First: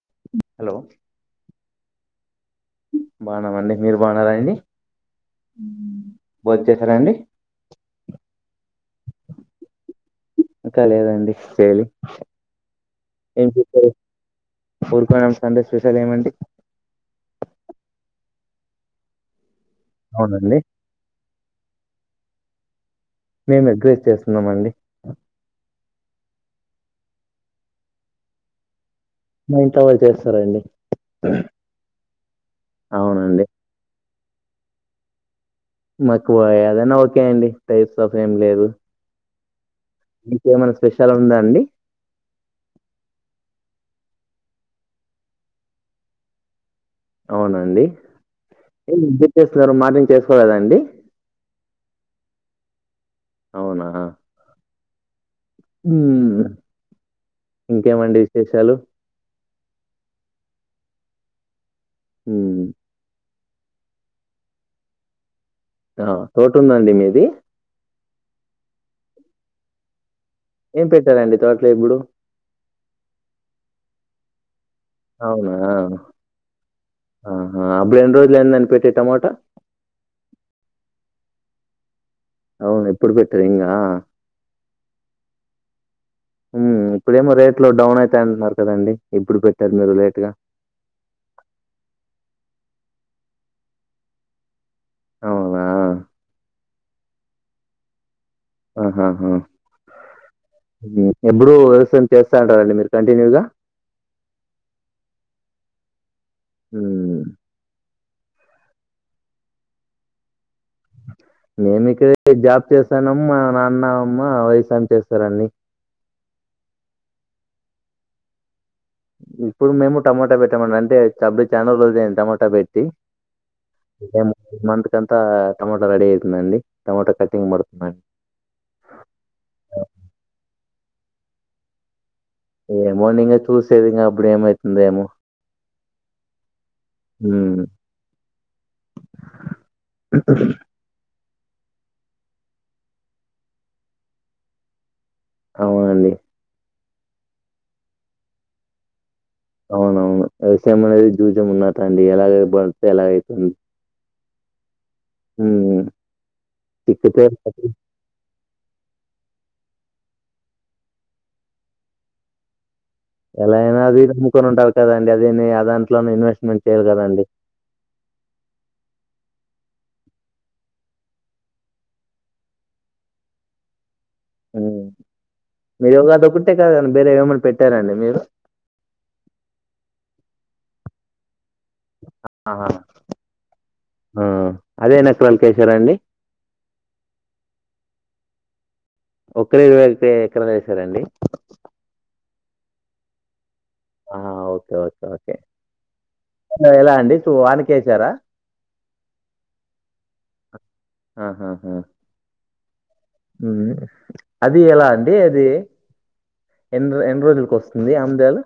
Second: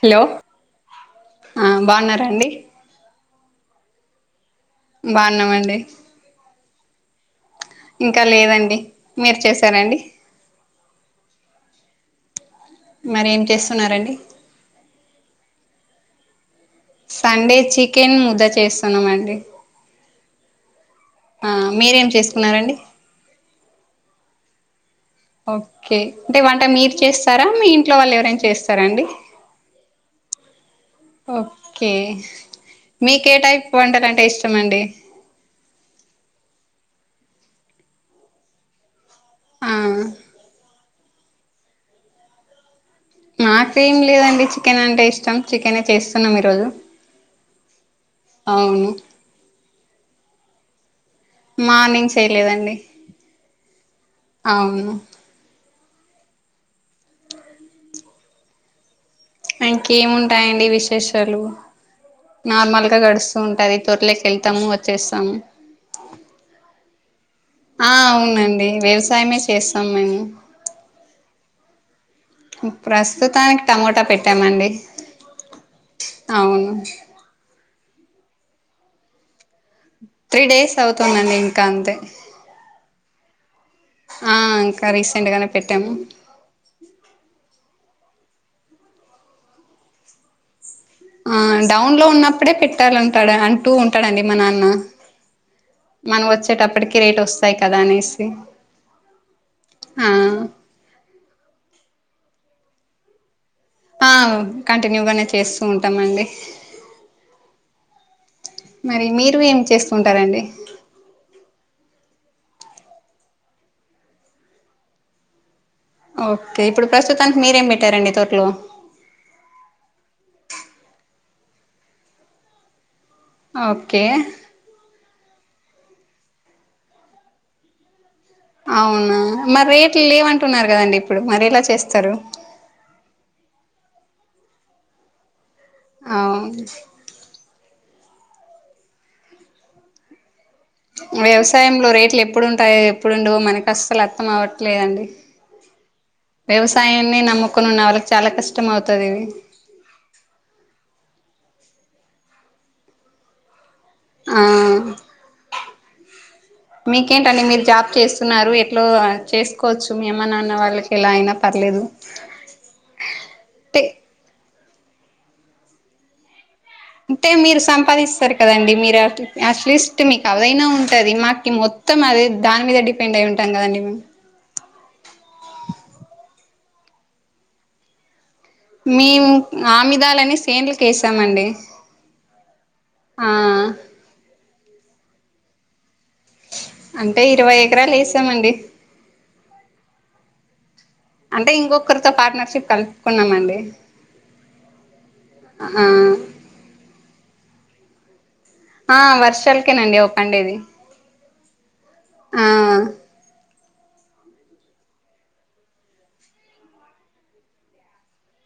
Hello hello ఆ బాగున్నారా అండి బాన్నామండి మీరు బాన్నారండి బాగున్నామండి బోన్ చేసారా అండి ఇంకా లేదండి మీరు చేసారండి ఇంకా లేదండి చేయ్ లి, మరి ఏం చేసారు. చేస్తున్నారండి ఊరుకున్నాం సండే స్పెషల్ ఏమండి సండే చికెన్ ముద్ద చేస్తున్నాం అండి అవునండి ఆ మీరేం చేస్తున్నారండి మేము ఎగ్ రైస్ చేస్తున్నాం అండి ఓకే అంటే వంట మీరు చేస్తారా మీ ఇంట్లో వాళ్ళు ఎవరైనా చేస్తారా అండి మా ఇంట్లో వాళ్ళు చేస్తారండి ఓకే మీకే అవునండి టైప్ వంటలు అంటే ఇష్టమండి మాకు యాదైనా ఓకే అండి టైప్స్ ఆఫ్ ఏం లేదు ఆ ఇంక ఏమైనా స్పెషల్ ఉందా అండి మాకేమ్ లేదండి చికెన్ అంటే ఇష్టం చికెనే చేస్తున్నాం ఈరోజు అవునా అండి [unintelligible] అవును ఏం చేస్తున్నారు మార్నింగ్ చేసుకోలేదాండి మార్నింగ్ చేయలేదండి అవునా అవును ఉమ్ ఇంకేమండి విశేషాలు ఇంకేముంటాయండి విశేషాలు మ్మ్. నార్మల్గా గడుస్ తు ఉంటది తొర్లకెళ్తాము వచ్చేస్తాము ఆ తోటుందా అండి మీది ఆ అవునండి వ్యవసాయమే చేస్తాం మేము ఏం పెట్టారండి తోటలో ఇప్పుడు ప్రస్తుతానికి టమోటా పెట్టామండి అవునా అవును ఆహా అప్పుడు ఎన్ని రోజులు అయిందండి పెట్టి టమోటా త్రీ డేస్ అవుతుందండి ఇంకా అంతే అవును. ఇప్పుడు పెట్టారు ఇంగా. ఆ ఇంకా రీసెంట్ గానే పెట్టాము ఉమ్ ఇప్పుడేమో రేట్ లో డౌన్ అవుతాయి అంటున్నారు కదండి ఇప్పుడు పెట్టారు మీరు లేట్ గా ఆ డౌన్ లో ఉన్నప్పుడే పెట్టాలంటాడు అంటూ ఉంటాడండి మా నాన్న అవునా? మనం వచ్చేటప్పటికి రేటు వస్తాయి కదా అనేసి ఆహాహా ఆ ఎప్పుడు వ్యవసాయం చేస్తారంటారండి మీరు కంటిన్యూగా ఆ కంటిన్యూగానే చేస్తూ ఉంటామండి ఉమ్ మరి మీరు ఏం చేస్తుంటారండి మేమి ఇక్కడే జాబ్ చేస్తానం మా నాన్న అమ్మ వ్యవసాయం చేస్తారండి ఓకే ఇప్పుడు ప్రస్తుతానికి మీరేం పెట్టారండి తోట్లో ఇప్పుడు మేము టమోటా పెట్టామండి అంటే చాలా రోజులైంది టమాటా పెట్టి ఓకే ము మంత్ కంతా టమోటా రెడీ అవుతుందండి టమోటా కటింగ్ పడుతుందండి అవునా మరి రేట్లు లేవంటున్నారు కదండి ఇప్పుడు మరి ఎలా చేస్తారు ఏమో నింగా చూసేదింగ అప్పుడేమైతుందో ఏమో అవ్ ఉహ్ వ్యవసాయంలో రేట్లు ఎప్పుడుంటాయో ఎప్పుడుండవో మనకు అసలు అర్థం అవట్లేదండి అవునండి వ్యవసాయాన్ని నమ్ముకొని ఉన్న వాళ్ళకి చాలా కష్టం అవుతది ఇవి అవునవును వ్యవసాయం అనేది జూజం ఉన్నట్టండి ఎలాగై పడితే ఎలాగైతుంది ఆ హ్మ్. చిక్కితే మీకేంటండి మీరు అది జాబ్ చేస్ స్తున్నారు ఎట్లో చేసుకోవచ్చు మీ అమ్మ నాన్న వాళ్ళకి ఎలా అయినా పర్లేదు ఎలా అయినా అంటే అది నమ్ముకొనింటారు కదండి అదేని ఆ దాంట్లోనే ఇన్వెస్ట్మెంట్ టే మీరు సంపాదిస్తారు కదండి మీరు అట్లిస్ట్ మీకు అదైనా ఉంటది మాకి మొత్తం అదే దాని మీద డి పెండ్ అయి ఉంటాం కదండీ మేం మీరుద ఒకటే కాదని వేరే ఏమన్న పెట్టారండి మీరు మేము ఆమిదాలని సేండ్లకేసామండి ఆ అదే నక్రల్కేశారండి అంటే ఇరవై ఎకరాలు ఏసామండి ఒక్కరు ఇరవై కే ఎకరాలు వేసారండి అంటే ఇంకొకరితో పార్ట్నర్షిప్ కలుపుకున్నామండి ఆ ఓకే ఓకే ఓకే ఆ ఎలా అండి చూ వానకి వసారా ఆ వర్షాలకేనండి అవి పండేది ఆహాహా ఆ ఉమ్ అది ఎలా అండి అది ఎన్నిరా ఎన్ని రోజులకి వస్తుంది ఆమ్మదేల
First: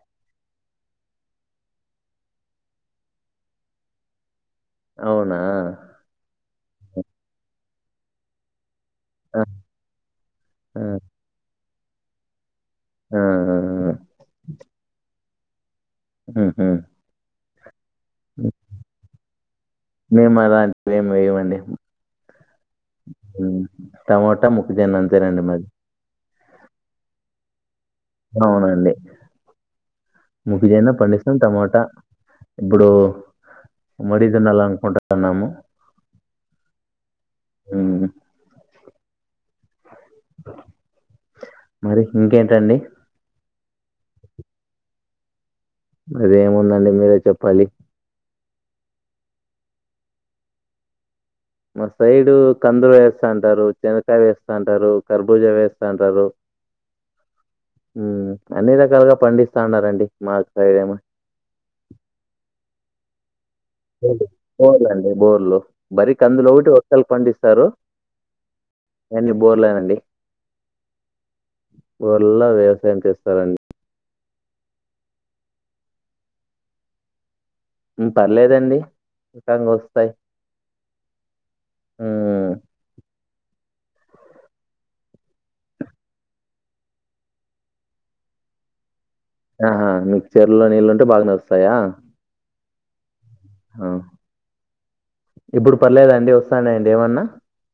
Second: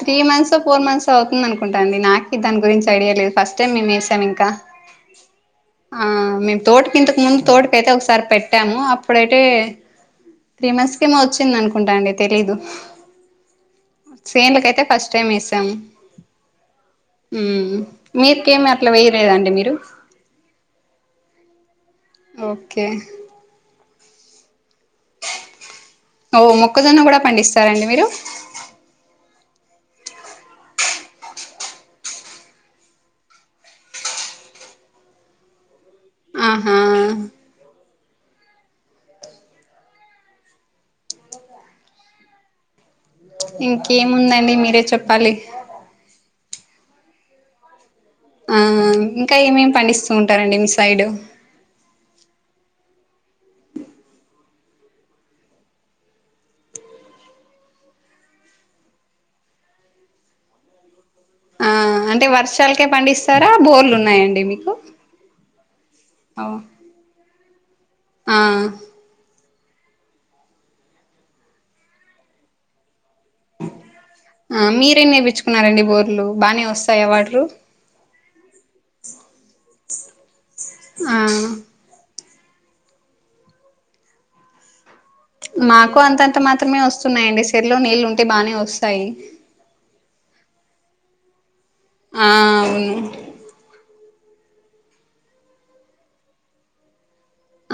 త్రీ మంత్స్ ఓ ఫోర్ మంత్స్ ఓ అవుతుంది అనుకుంటాండీ నాకి దాని గురించి ఐడియా లేదు ఫస్ట్ టైం మేము వేసాం ఇంకా అవునా ఆ మేము తోటకింతకు ముందు తోటకైతే ఒకసారి పెట్టాము అప్పుడైతే ఆ! త్రీ ఆ! మంత్స్ కెమో వచ్చిందనుకుంటా అండి తెలీదు ఆ ఉహూ సేన్లకైతే ఫస్ట్ టైమ్ వేసాం ఉహ్మ్ హు ఉమ్ మీకేమి అట్లా వయ్యలేదండి మీరు మేము అలాంటి ఏమి వేయమండి ఓకే ఉమ్ టమోటా ముక్కజొన్న అంతే రండి మది ఓ మొక్కజొన్న కూడా పండిస్తారండి మీరు అవునండి ముగిదనా పండిస్తాం టమోటా ఇప్పుడు ముడిగనల్ అంకుంట నము ఆహా ఉమ్ మరి ఇంకేంటండి ఇంకేముందండి మీరే చెప్పాలి ఇంకేముందండి మీరే చెప్పాలి ఆ ఆ ఇంకా ఏమేమి పండిస్తూ ఉంటారండి మీ సైడ్ మా సైడు కందులు వేస్తంటారు శనకాయ వేస్తంటారు కర్బూజ వేస్తాంటారు ఉమ్ అన్ని రకాలుగా పండిస్తా ఉన్నారండి మాకు సైడేమో ఆ అంటే వర్షాలకే పండిస్తారా బోర్లు ఉన్నాయండి మీకు యా అండి బోర్లు మరీ ఓ కందులోకటి వర్షాలకి పండిస్తారు ఆ ఇగ అన్ని బోర్లేనండి బోర్లా వ్యవసాయం చేస్తారండి ఆ మీరే నేపిచుకున్నారండి బోర్లు బానే వస్తాయా వటారు ఉమ్ పర్లేదండి ఇంకాంగా వస్తాయి ఆ ఉహ్మ్ మాకు అంతంతా మాత్రమే వస్తున్నాయండి సరలో నీళ్ళు ఉంటే బానే వస్తాయి ఆహా మీకు చెరువులో నీళ్ళు ఉంటే బాగానే వ ఆ అవును ఆ ఇప్పుడు పర్లేదాండి వస్తాయానండి ఏమన్నా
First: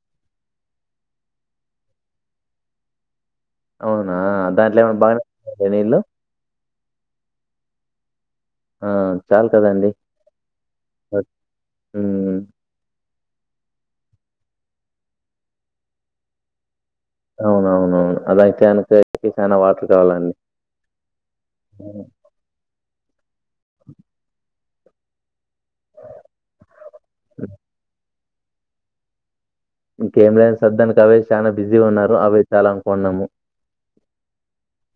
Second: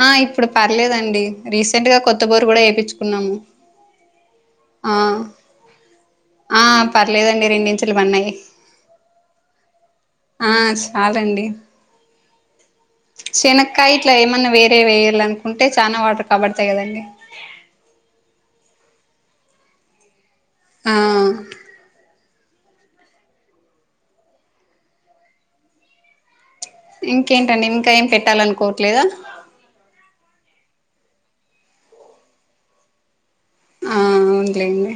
ఆ ఇప్పుడు పర్లేదండి రీసెంట్ గా కొత్త బోరు కూడా ఎపించుకున్నాము అవునా దాంట్లో ఏమన్నా బాగానే వస్తాయా నీళ్ళలు ఆ పర్లేదండి రెండించూలు పన్నాయి ఆ చాలు కదండి ఆ సాలండి హ్మ్. శనక్కాయ ఇట్ల ఏమన్నా వేరే వేయాలనుకుంటే చానా వాటర్ కబడతాయి గదండి అవునవునవును అదైతే అనక చానా వాటర్ కావాలండి ఆ హ [unintelligible] ఇంకేంటండి ఇంకా ఏం పెట్టాలనుకోవట్లేదా ఇంకేం లేదు సర్దెనక అవే చానా బిజీగా ఉన్నారు అవే చాలనుకోన్నాము ఆ అవున్లేండి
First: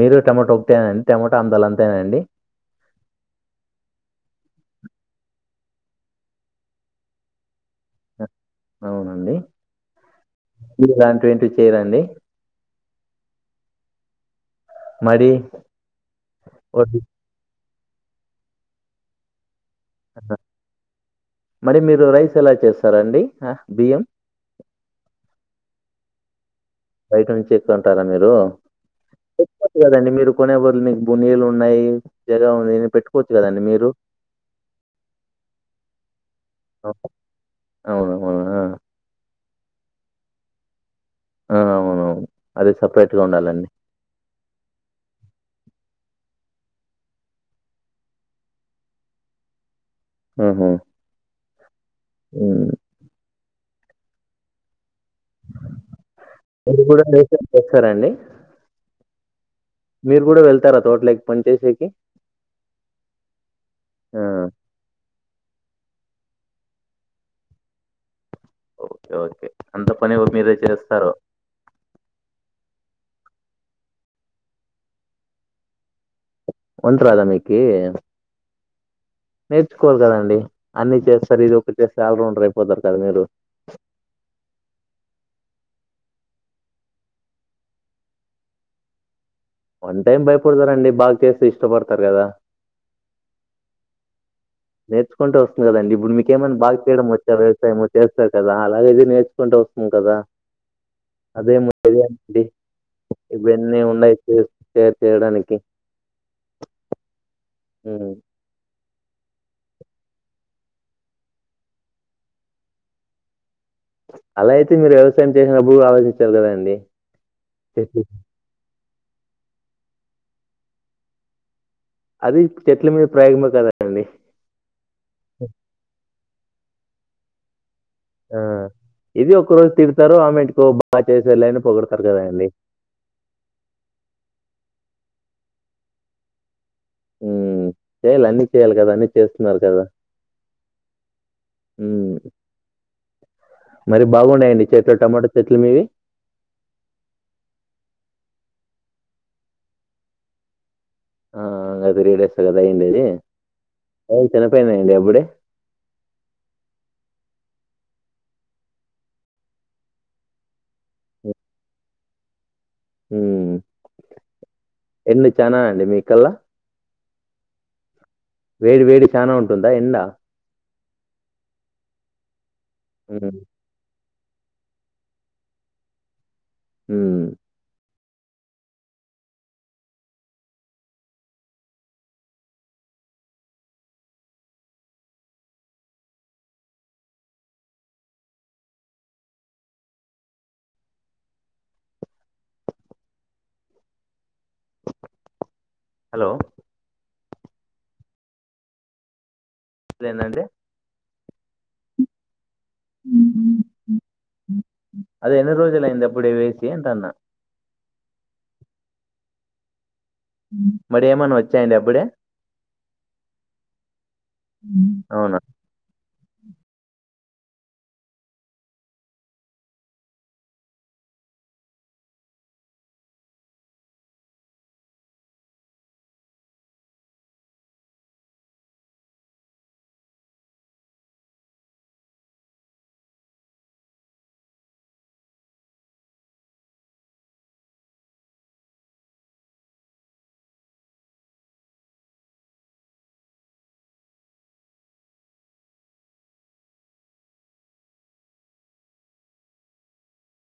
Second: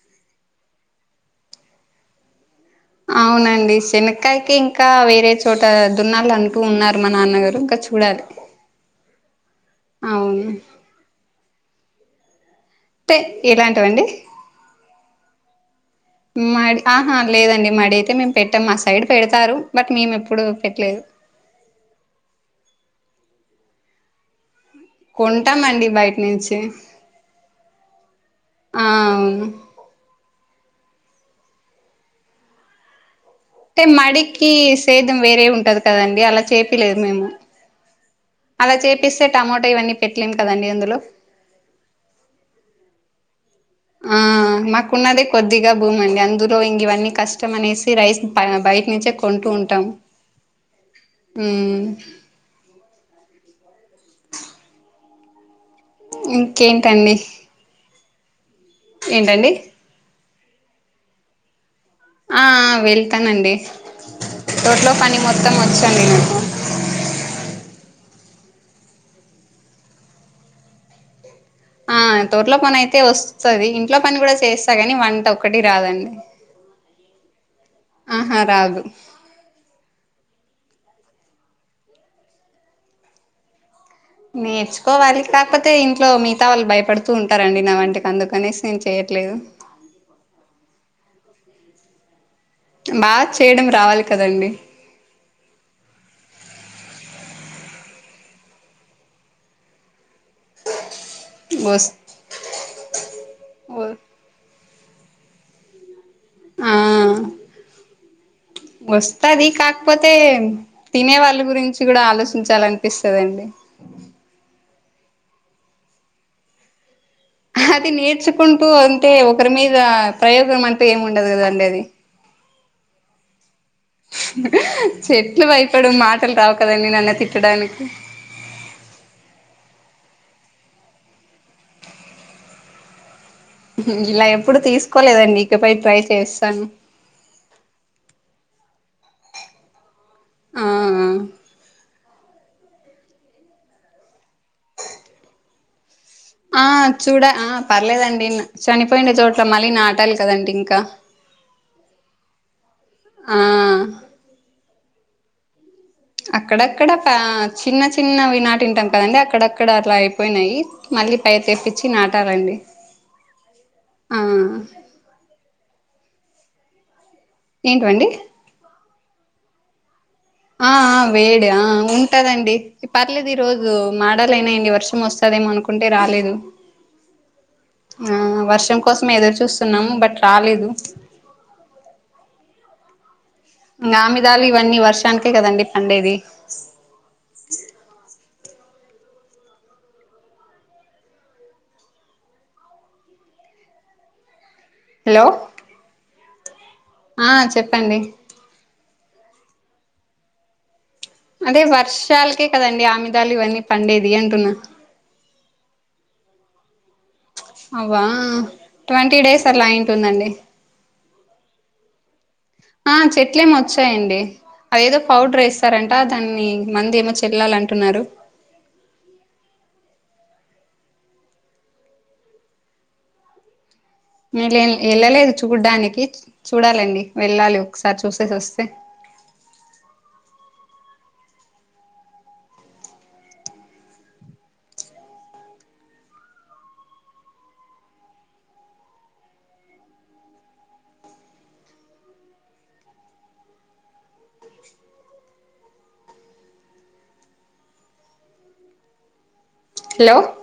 మీరు టమోటా ఒకేనాండి టమోటా అందాలు అంతేనా అండి అవునండి శనక్కాయకి ఇంకా వేరే చోట దున్నాల అంటూ ఉన్నారు మా నాన్నగారు ఇంకా చూడాలి అవును ఇలాంటి ఏంటివి చెయ్ రా అండి ఎలాంటి వండి మడి మాడి వడ్లు ఆహా లేదండి మడైతే మేము పెట్టం మా సైడ్ పెడతారు బట్ మేమెప్పుడు పెట్లేదు మరి మీరు రైస్ ఎలా చేస్తారండి బియ్యం కొంటామండి బయట నుంచి బయట నుంచి ఎక్కుంటారా మీరు ఆ అవును లేదండి మీరు కొనే బొదులు మీకు బునీలు ఉన్నాయి జగా ఉందిని పెట్టు పోచ్చు గదండి మీ మడికి సేద్యం వేరే ఉంటది కదండి అలా చేపిలేదు మేము అవును టమోటో ఇవన్నీ పెట్లేము కదండి అందులో ఆ అవునవును అది సపరేట్గా ఉండాలండి ఆ మాకున్నదే కొద్దిగా భూమండి అందులో ఇంగివన్నీ కష్టం అనేసి రైస్ బయట నుంచే కొంటూ ఉంటాం ఆహా ఊ ఊ మీరు గూడా ఇంకేంటండి చెస్తారాండి ఏంటండి మీరు గూడా వెళ్తారా తోటలేకి పనిచేసేకి ఆ ఆ వెళ్తనండి ఆ! తోట్లో పని మొత్తం వచ్చండి నాకు ఓకే ఓకే అంత పని గుడ్ మీరే చేస్తారు ఆ తోటలో పనైతే వస్తుది ఇంట్లో పని గూడా చేస్తా గాని వంట ఒక్కటి రాదండి వంట్ రాదా మీకి ఆహా రాదు నేర్చుకోవాలి గదండి అన్నీ చేస్తారు ఇదొకటి చేస్తే ఆల్రౌండర్ అయిపోతారు కద మీరు నేర్చుకోవాలి కాకపోతే ఇంట్లో మిగతా వాళ్ళు భయపడుతూ ఉంటారండి నా వంటికి అందుకనేసి నేను చేయట్లేదు. వన్ టైం భయపడతారండి బాగ్ చేస్తే ఇష్టపడతారు కదా బా చేయడం రావాలి కదండి నేర్చుకుంటే వస్తుంది గదండి ఇప్పుడు మీకేమనా బాగ్ చేయడం వచ్చా వ్యవసాయము చేస్తారు కదా అలాగిది నేర్చ్ కుంటే వస్తుంది కదా అదేమో వస్ ఇబుడన్నీ ఉన్నాయి షేర్ చేయడానికి ఆ ఉమ్ వస్తది కాకపోతే తినే వాళ్ళ గురించి కూడా ఆలోచించాలనిపిస్తుందండి అలా అయితే మీరు వ్యవసాయం చేసినప్పుడు కూడా ఆలోచించాలారు కదా అండి అది నేర్చుకుంటూ అంటే ఒకరి మీద ప్రయోగం అంటే ఏమి ఉండదు కదండడి అది అది చెట్ల మీద ప్రయోగామే కదా చెట్లు భయపడు మాటలు రావు కదండి నన్ను తిట్టడానికి ఆ ఇది ఒక్క రోజు తిడతారో ఆమె ఇంటికో బాగా చేసే లె అని పొగడతారు కదా అండి ఇలా ఎప్పుడు తీసుకోలేదండి ఇకపై ట్రై చేస్తాను చేయ్యాలి అన్ని చేయ్యాలి కదా అన్ని చేస్తున్నారు కదా ఆ ఆ హు మరి బాగున్నాయండి మిచెనులొ టమాటా చెట్లు మీవి ఆ చూడ ఆ పర్లేదండి చనిపోయిన చోట్ల మళ్ళీ నాటాలి కదండి ఇంకా ఆ ఇంక త్రీ డేస్ కదా అయిడి అది ఆ అ చనిపోయినాయండి అప్పుడే అక్కడక్కడ చిన్న చిన్నవి నాటింటాం కదండి అక్కడక్కడ అలా అయిపోయినాయి మళ్ళీ పై తెప్పించి నాటాలండి ఆ ఎండు చనా అండి మీకల్లా ఏంటివండి వేడి వేడి చానా ఉంటుందా ఎండ ఆ వేడి ఆ ఉంటదండి పర్లేదు ఈ హ్మ్. రోజు మాడాలయినాయండి వర్షం వస్తదేమో అనుకుంటే రాలేదు హ ఆ వర్షం కోసం ఎదోరు చూస్తున్నాము బట్ రాలేదు ఇ ఆముదాలు ఇవన్నీ వర్షానికే కదండి పండేది హలో హలో ఆ చెప్పండి ఏందండీ అదే వర్షాలకే కదండి ఇ ఆముదాలు ఇవన్నీ పండేది అంటున్నా అదే ఎన్ని రోజులు అయిందిప్పుడే వేసి అంటన్నా అవ్వ ట్వంటీ డేస్ అట్లా అయింటుందండి మరి ఏమన్నా వచ్చాయండి అప్పుడే ఆ చెట్లేమ వచ్చాయండి అదేదో అవునా? పాడెర్ఎస్ సారంట దాన్ని మందు ఏమో చల్లాలి అంటున్నారు నళ్ళ వెళ్ళలేదు చూడ్డానికి చూడాలండి వెళ్ళాలి ఒకసారి చూసేసి వస్తే హలో